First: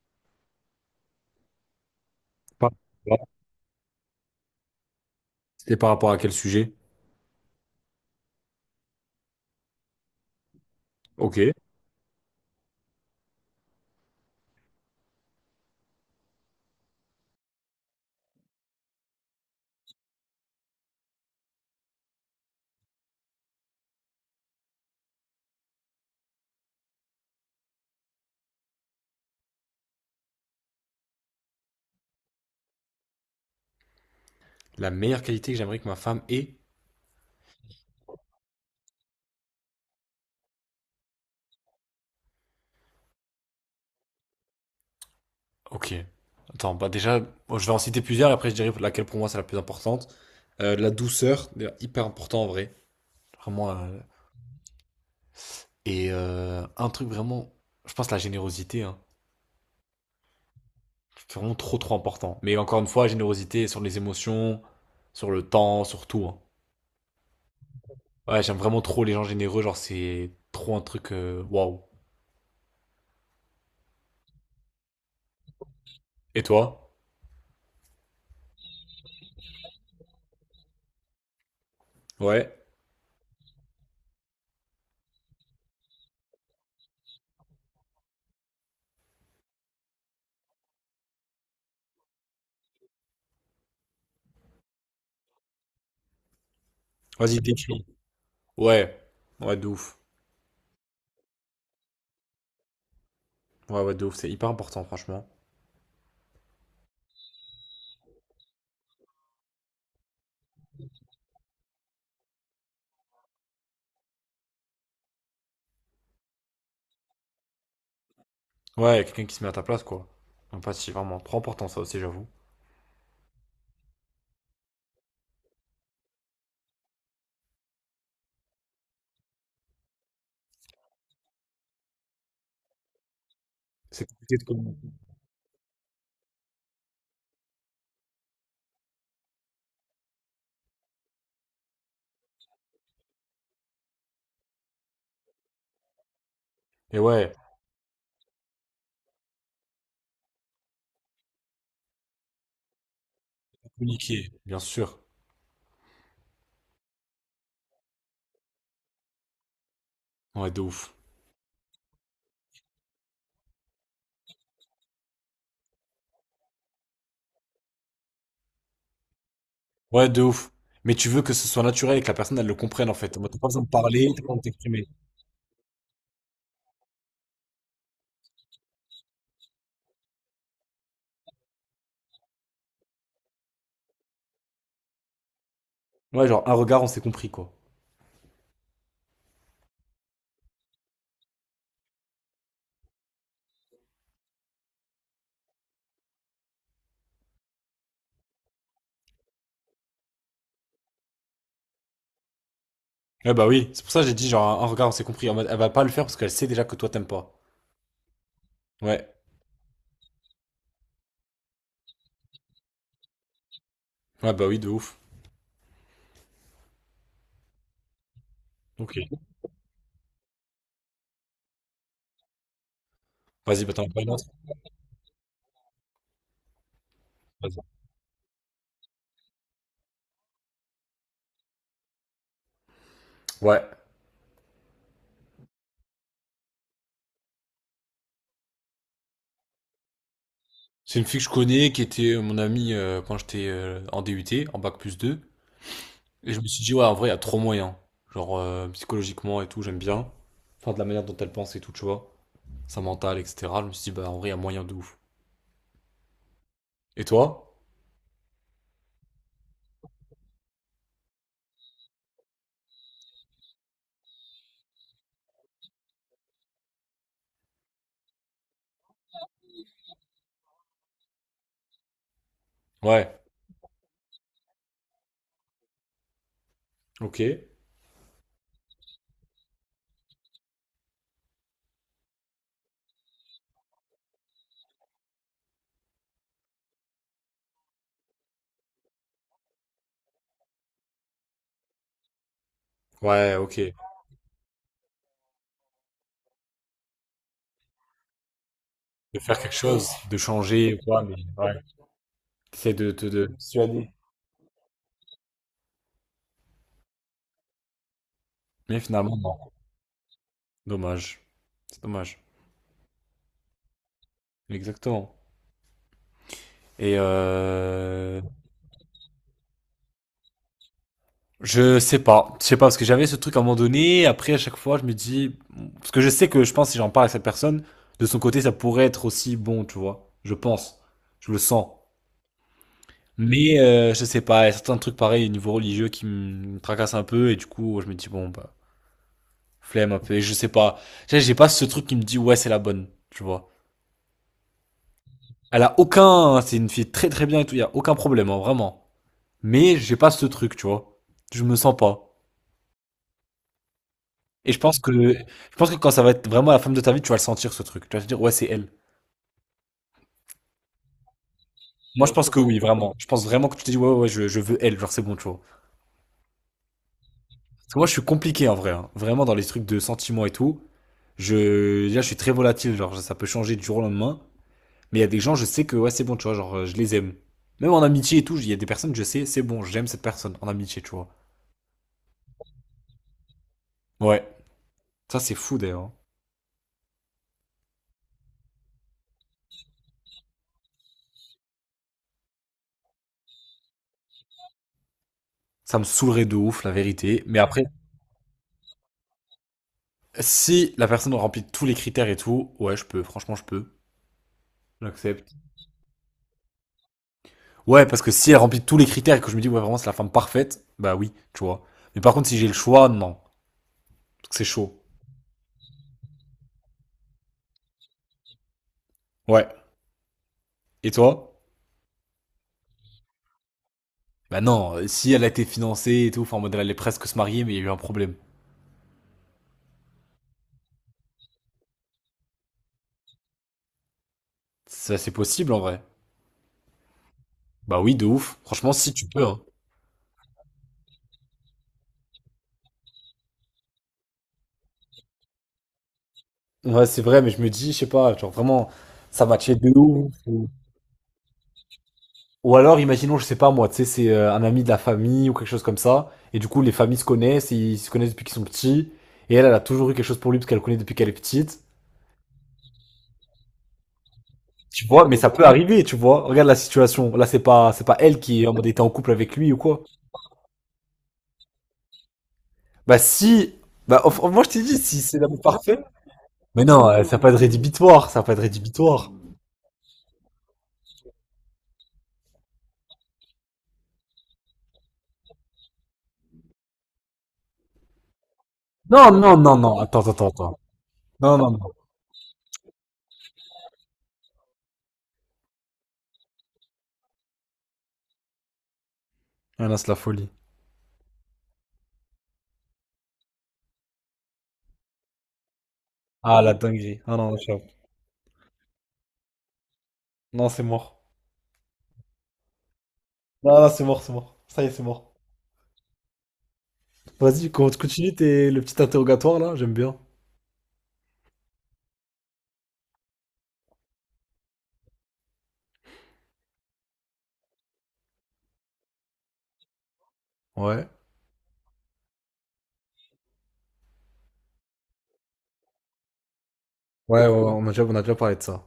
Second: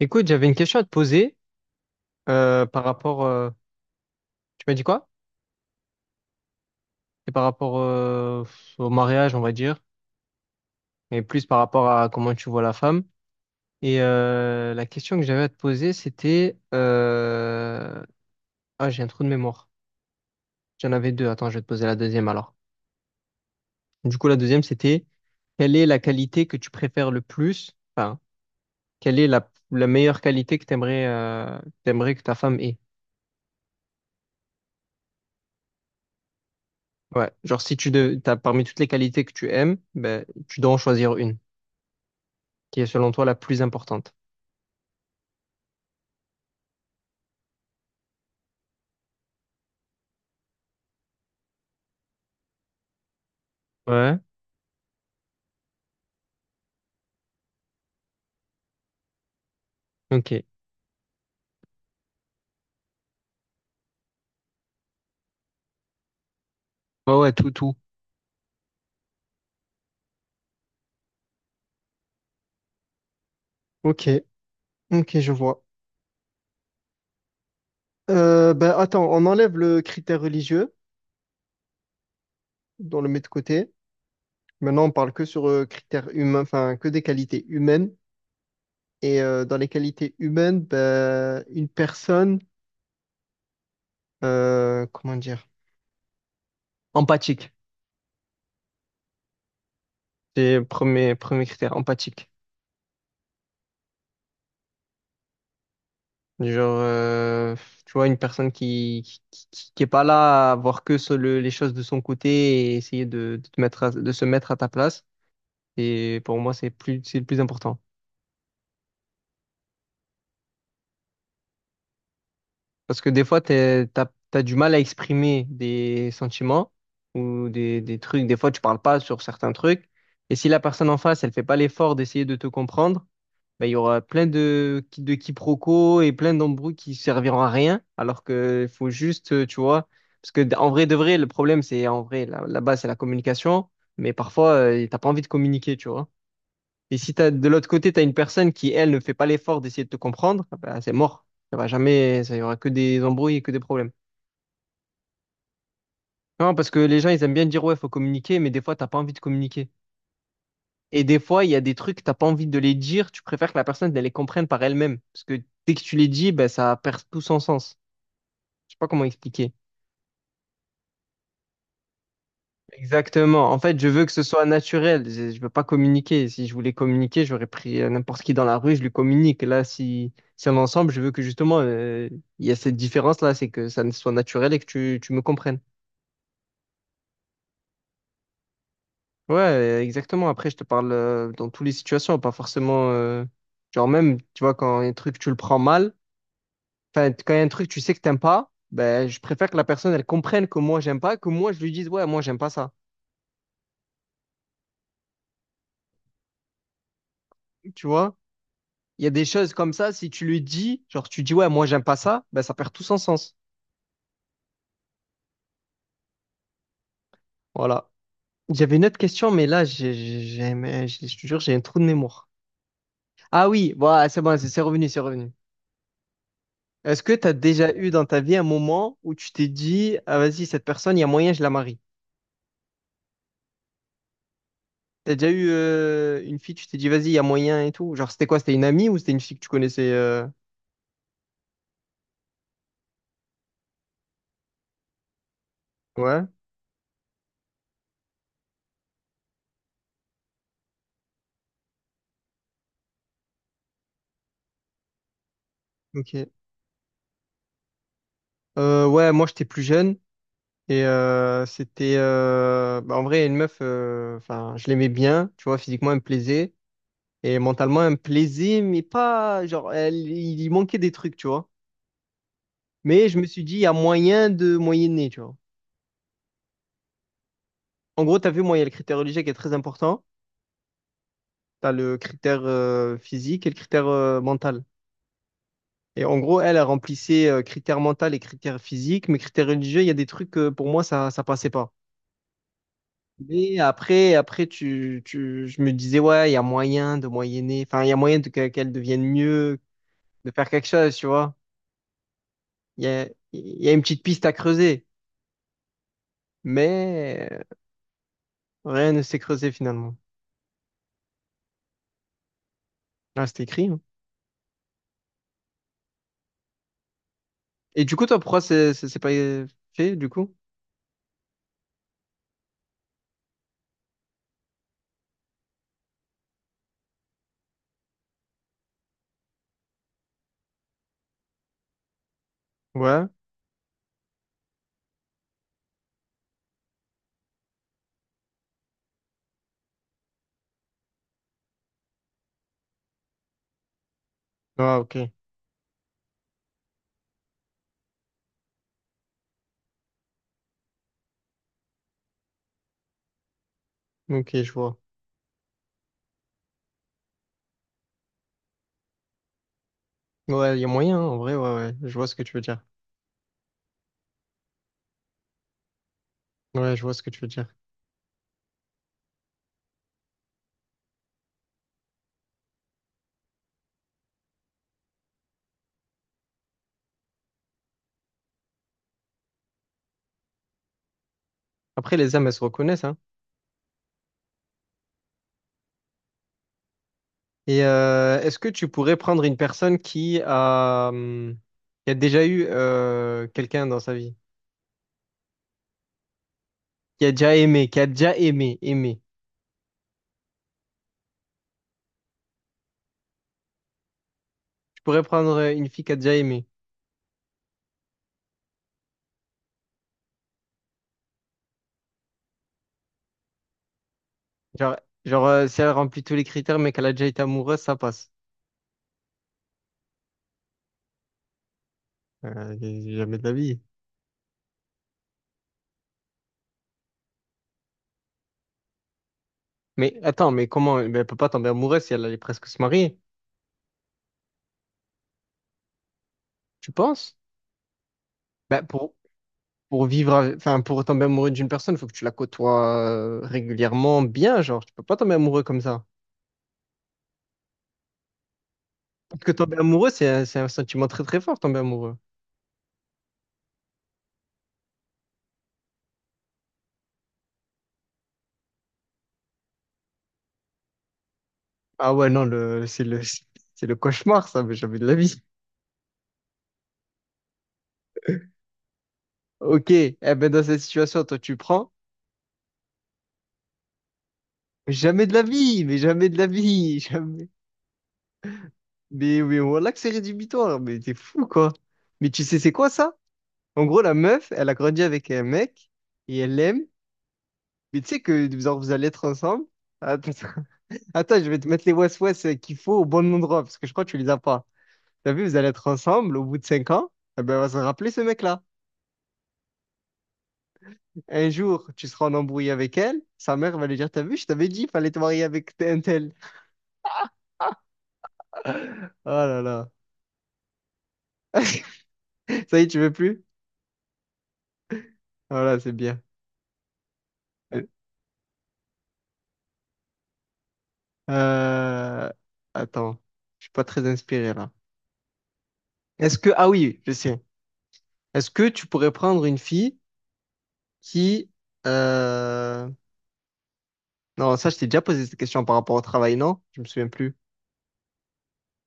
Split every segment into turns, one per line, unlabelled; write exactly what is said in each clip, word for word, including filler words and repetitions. Écoute, j'avais une question à te poser euh,
Par-
par rapport. euh, tu m'as dit quoi?
C'était par rapport à quel sujet?
Et par rapport euh, au mariage, on va dire, et
Ok.
plus par rapport à comment tu vois la femme. Et euh, la question que j'avais à te poser, c'était. euh, Ah, j'ai un trou de mémoire. J'en avais deux. Attends, je vais te poser la deuxième alors. Du coup, la deuxième, c'était quelle est la qualité que tu préfères le plus? Enfin, quelle est la, la meilleure qualité que t'aimerais euh, t'aimerais que ta femme ait?
La meilleure qualité que j'aimerais que ma femme ait?
Ouais, genre si tu de... t'as parmi toutes les qualités que tu aimes, ben, tu dois en choisir une qui est selon toi la plus importante.
Ok. Attends, bah déjà, bon, je vais en citer plusieurs, et après je dirai laquelle pour moi c'est la plus importante. Euh, la douceur, d'ailleurs, hyper important en vrai. Vraiment. euh,
Ouais,
Et euh, un truc vraiment, je pense la générosité. Hein.
ok.
C'est vraiment trop trop important. Mais encore une fois, générosité sur les émotions, sur le temps, sur tout. Hein.
Ouais, ouais, tout, tout.
Ouais, j'aime vraiment trop les gens généreux, genre c'est trop un truc euh, waouh.
Ok, ok, je vois.
Et toi?
Euh, ben attends, on enlève le critère religieux,
Ouais.
on le met de côté. Maintenant, on parle que sur euh, critères humains, enfin que des qualités humaines. Et euh, dans les qualités humaines, ben, une personne, euh, comment dire?
Vas-y,
Empathique,
décris. Ouais. Ouais, de ouf.
c'est le premier, premier critère, empathique.
Ouais, ouais, de ouf, c'est hyper important, franchement.
Genre, euh, tu vois, une personne qui, qui, qui- qui est pas là à voir que sur le- les choses de son côté et essayer de, de te mettre à- de se mettre à ta place. Et pour moi, c'est plus, c'est le plus important.
Ouais, y a quelqu'un qui se met à ta place, quoi. L'empathie, vraiment, trop important, ça aussi, j'avoue.
Parce que des fois, t'es, t'as, t'as du mal à exprimer des sentiments ou des, des trucs. Des fois, tu parles pas sur certains trucs. Et si la personne en face, elle fait pas l'effort d'essayer de te comprendre, ben, il y aura
C'est
plein
compliqué de
de,
communiquer.
de quiproquos et plein d'embrouilles qui serviront à rien, alors que faut juste, euh, tu vois, parce que en vrai de vrai, le problème, c'est en vrai, là là bas c'est la communication, mais parfois, euh, t'as pas envie de communiquer, tu vois. Et
Et
si t'as,
ouais,
de l'autre côté, t'as une personne qui, elle, ne fait pas l'effort d'essayer de te comprendre, ah ben, c'est mort. Ça va jamais, ça y aura que des embrouilles et que des problèmes.
communiquer, bien sûr.
Non, parce que les gens, ils aiment bien dire, ouais, faut communiquer, mais des fois, t'as pas envie de communiquer.
Ouais, de ouf.
Et des fois, il y a des trucs, t'as pas envie de les dire, tu préfères que la personne elle les comprenne par elle-même. Parce que dès que tu les dis, ben, ça perd tout son sens. Je sais pas comment expliquer.
Ouais, de ouf. Mais tu veux que ce soit naturel et que la personne, elle le comprenne, en fait. En mode, T'as pas
Exactement. En
besoin de
fait, je veux
parler,
que
t'as
ce
pas besoin de
soit
t'exprimer.
naturel. Je, je veux pas communiquer. Si je voulais communiquer, j'aurais pris euh, n'importe qui dans la rue, je lui communique. Là, si, si on est ensemble, je veux que justement, euh, il y a cette différence-là, c'est que ça ne soit naturel et que tu, tu me comprennes.
Ouais, genre, un regard, on s'est compris, quoi.
Ouais, euh, exactement. Après, je te parle euh, dans toutes les situations, pas forcément. euh, Genre même, tu vois, quand un truc, tu le prends mal. Enfin, quand il y a un truc, tu sais que t'aimes pas, ben, je préfère que la personne, elle comprenne que moi, j'aime pas, que moi, je lui dise, ouais, moi, j'aime pas ça.
Ouais, bah oui, c'est pour ça que j'ai dit, genre, un regard, on s'est compris. En mode, elle va pas le faire parce qu'elle sait déjà que toi, t'aimes pas.
Tu vois? Il y
Ouais.
a des choses comme ça, si tu lui dis, genre, tu dis, ouais, moi, j'aime pas ça, ben, ça perd tout son sens.
Ouais, bah oui, de ouf.
Voilà. J'avais une
Ok.
autre question, mais là, j'ai, j'ai- j'ai- mais je je te jure, j'ai un trou de mémoire. Ah
Vas-y, bah
oui,
t'en as pas
voilà,
une
c'est
autre?
bon, c'est c'est revenu, c'est revenu. Est-ce que t'as
Vas-y.
déjà eu dans ta vie un moment où tu t'es dit, ah, vas-y, cette personne, il y a moyen, je la marie?
Ouais.
T'as déjà eu euh, une fille, tu t'es dit, vas-y, il y a moyen et tout? Genre, c'était quoi? C'était une amie ou c'était une fille que tu connaissais? euh,
C'est une fille que je connais qui était euh, mon amie euh, quand j'étais euh, en D U T, en bac plus deux.
Ouais.
Et je me suis dit, ouais, en vrai, il y a trop moyen. Genre, euh, psychologiquement et tout, j'aime bien. Enfin, de la manière dont elle pense et tout, tu vois. Sa mentale, et cetera. Je me suis dit, bah, en vrai, il y a moyen de ouf.
Ok.
Et toi?
Euh, ouais, moi j'étais plus jeune et euh, c'était euh, bah, en vrai une meuf, euh, enfin je l'aimais bien, tu vois, physiquement elle me plaisait et mentalement elle me plaisait, mais pas genre elle, il y manquait des trucs, tu vois. Mais
Ouais.
je me suis dit il y a moyen de moyenner, tu vois.
Ok.
En gros, t'as vu, moi il y a le critère religieux qui est très important, t'as le critère euh, physique et le critère euh, mental. Et en gros, elle, elle remplissait euh, critère mental et critère physique, mais critère religieux, il y a des trucs euh, pour moi ça ça passait pas.
Ouais,
Mais
ok.
après, après tu, tu, je me disais, ouais, il y a moyen de moyenner, enfin, il y a moyen de que- qu'elle devienne
De faire quelque
mieux,
chose, de
de faire quelque
changer,
chose,
quoi.
tu vois.
T'essaies
Il y
de
a,
te... De... de
il y a une
persuader.
petite piste à creuser, mais euh,
Mais
rien ne
finalement,
s'est
non.
creusé finalement.
Dommage. C'est dommage.
Là, c'est écrit, hein.
Exactement. Et
Et du coup, toi,
euh...
pourquoi c'est c'est- c'est pas fait, du coup?
Je sais pas, je sais pas parce que j'avais ce truc à un moment donné. Après, à chaque fois, je me dis parce que je sais que je pense si j'en parle à cette personne, de son côté, ça pourrait être aussi bon, tu vois. Je pense, je le sens.
Ouais.
Mais euh, je sais pas, il y a certains trucs pareils au niveau religieux qui me tracassent un peu et du coup, je me dis bon bah flemme un peu. Et je sais pas, Tu j'ai pas ce truc qui me dit ouais c'est la bonne, tu vois.
Ah, ok.
Elle a aucun, hein, c'est une fille très très bien et tout, il y a aucun problème, hein, vraiment. Mais j'ai pas ce truc, tu vois. Je me sens pas.
Ok, je
Et je
vois.
pense que, je pense que quand ça va être vraiment la femme de ta vie, tu vas le sentir ce truc. Tu vas te dire, ouais, c'est elle.
Ouais, il y a moyen, hein, en vrai, ouais, ouais. Je vois
Moi, je
ce que
pense
tu veux
que oui,
dire.
vraiment. Je pense vraiment que tu te dis, ouais, ouais, ouais je, je veux elle, genre c'est bon, tu vois.
Ouais, je vois ce que tu veux dire.
Parce que moi, je suis compliqué en vrai. Hein. Vraiment, dans les trucs de sentiments et tout, je, là, je suis très volatile, genre ça peut changer du jour au lendemain. Mais il y a des gens, je sais que, ouais, c'est bon, tu vois, genre euh, je les aime. Même en amitié et tout, il y a des personnes, je sais, c'est bon, j'aime cette personne en amitié, tu vois.
Après, les âmes, elles se reconnaissent, hein.
Ouais. Ça, c'est fou d'ailleurs. Hein.
Et euh, est-ce que tu pourrais prendre une personne qui a, hum, qui a déjà eu euh, quelqu'un dans sa vie,
Ça me saoulerait de ouf, la
qui a
vérité.
déjà
Mais après,
aimé, qui a déjà aimé, aimé.
si la personne remplit tous les critères et tout, ouais, je peux, franchement, je peux.
Tu pourrais
J'accepte.
prendre euh, une fille qui a déjà aimé.
Ouais, parce que si elle remplit tous les critères et que je me dis, ouais, vraiment, c'est la femme parfaite, bah oui, tu vois. Mais par contre, si j'ai le choix, non. Parce que C'est
Genre,
chaud.
genre euh, si elle remplit tous les critères, mais qu'elle a déjà été amoureuse, ça passe.
Ouais. Et toi?
Euh, Jamais de la vie.
Bah non, euh, si elle a été financée et tout, enfin, en mode, elle allait presque se marier, mais il y a eu un problème.
Mais attends, mais comment? Ben, elle peut pas tomber amoureuse si elle allait presque se marier.
Ça, c'est possible, en vrai.
Tu penses?
Bah oui, de ouf.
Ben,
Franchement, si
pour,
tu peux, hein.
pour vivre, avec- enfin, pour tomber amoureux d'une personne, il faut que tu la côtoies euh, régulièrement, bien, genre. Tu peux pas tomber amoureux comme ça.
Ouais, c'est vrai, mais je me dis, je sais pas, genre vraiment,
Parce
ça
que
matchait
tomber
de
amoureux, c'est
ouf.
un, c'est un
Ou...
sentiment très très fort, tomber amoureux.
ou alors, imaginons, je sais pas moi, tu sais, c'est euh, un ami de la famille ou quelque chose comme ça. Et du coup, les familles se connaissent, ils se connaissent depuis qu'ils sont petits. Et elle, elle a toujours eu quelque chose pour lui parce qu'elle le connaît depuis qu'elle est petite.
Ah ouais, non, le, c'est le, c'est le cauchemar, ça, mais jamais de
Tu
la
vois,
vie.
mais ça peut arriver, tu vois. Regarde la situation. Là, c'est pas, c'est pas elle qui est en mode était en couple avec lui ou
Ok,
quoi.
eh ben dans cette situation, toi, tu prends.
Bah si, bah enfin, moi je t'ai
Mais
dit si
jamais de
c'est
la
l'amour
vie, mais
parfait.
jamais de la
Mais
vie,
non, euh, ça va
jamais.
pas être rédhibitoire, ça va pas être rédhibitoire.
Mais, mais voilà que c'est rédhibitoire, mais t'es fou, quoi. Mais tu sais, c'est quoi ça? En gros, la meuf, elle a grandi avec un mec, et elle l'aime, mais tu sais que genre, vous allez être
Non, non,
ensemble.
non, non. Attends,
Attends,
attends, attends.
attends, je
Non,
vais te
non,
mettre
non.
les ouest-ouest qu'il faut au bon endroit, parce que je crois que tu les as pas. T'as vu, vous allez être ensemble au bout de cinq ans, eh ben, elle va se rappeler ce mec-là.
Ah là, c'est la folie.
Un jour, tu seras en embrouille avec elle, sa mère va lui dire, t'as vu, je t'avais dit, il fallait te marier avec un tel.
Ah la dinguerie. Ah non, j'avoue.
Oh là là.
Non, c'est mort.
Ça y est, tu veux plus?
Non, non, c'est mort, c'est mort. Ça y est, c'est mort.
Voilà, c'est bien.
Vas-y, con- continue tes, le petit interrogatoire là. J'aime bien.
Euh... Attends, je suis pas très inspiré là. Est-ce que... Ah oui, je sais. Est-ce que tu pourrais prendre une fille
Ouais.
qui... euh, Non, ça, je t'ai déjà posé cette question par rapport au travail, non? Je me souviens plus.
Ouais, ouais, ouais, on a déjà, on a déjà parlé de ça.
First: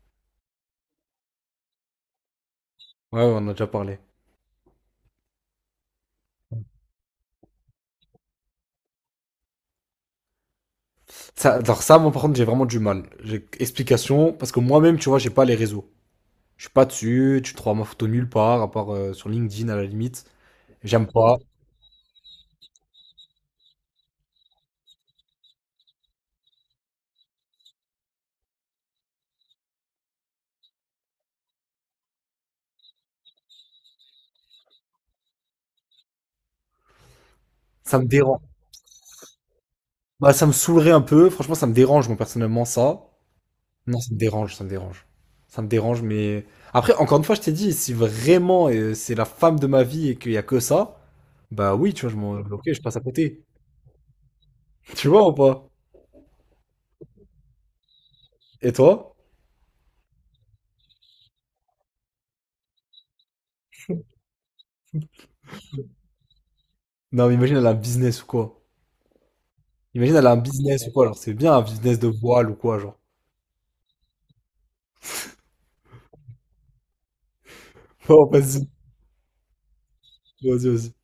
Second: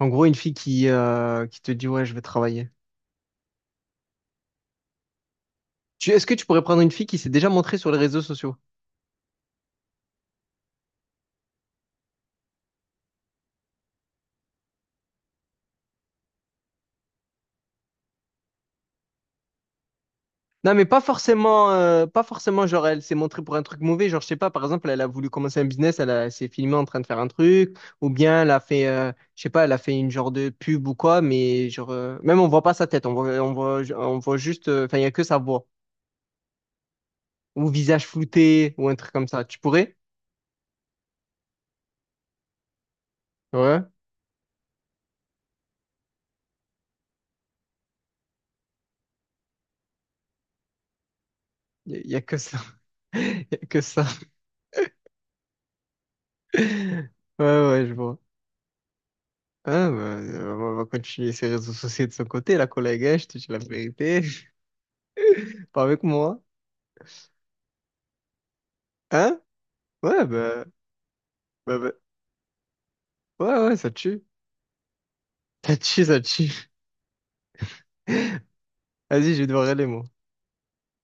En gros, une fille qui, euh, qui te dit, ouais, je vais travailler.
Ouais, ouais, on a déjà parlé.
Tu... Est-ce que tu pourrais prendre une fille qui s'est déjà montrée sur les réseaux sociaux?
Ça, alors ça, moi par contre, j'ai vraiment du mal. J'ai- Explication, parce que moi-même, tu vois, j'ai pas les réseaux. Je suis pas dessus, tu trouveras ma photo nulle part, à part euh, sur LinkedIn à la limite.
Non, mais pas
J'aime pas.
forcément, euh, pas forcément, genre, elle s'est montrée pour un truc mauvais. Genre, je sais pas, par exemple, elle a voulu commencer un business, elle, a- elle s'est filmée en train de faire un truc, ou bien elle a fait, euh, je sais pas, elle a fait une genre de pub ou quoi, mais genre, euh, même on voit pas sa tête, on voit, on voit, on voit juste, euh, enfin, il y a que sa voix, ou
Ça
visage
me dérange.
flouté, ou un truc comme ça. Tu pourrais?
Bah, ça me saoulerait un peu. Franchement, ça me dérange, moi, personnellement, ça.
Ouais,
Non, ça me dérange, ça me dérange. Ça me dérange, mais... Après, encore une fois, je t'ai dit, si vraiment euh, c'est la femme de ma vie et qu'il y a que ça, bah oui,
il
tu
y,
vois,
y
je
a
m'en...
que ça.
Ok, je passe à
Il
côté.
y a que ça.
Tu vois ou pas?
Ouais, ouais, je vois.
Et toi?
Ah, bah, euh, on va continuer ses réseaux sociaux de son côté, la collègue, hein, je te dis la vérité. Pas avec moi.
Non, mais imagine, elle a un business ou quoi?
Hein?
Imagine,
Ouais,
elle a un
ben
business ou quoi, alors c'est bien un
Bah, bah,
business de voile ou quoi, genre.
ouais, ouais, ça tue. Ça tue, ça tue.
Oh, vas-y,
Vas-y, je vais devoir aller, moi.
vas-y, vas-y.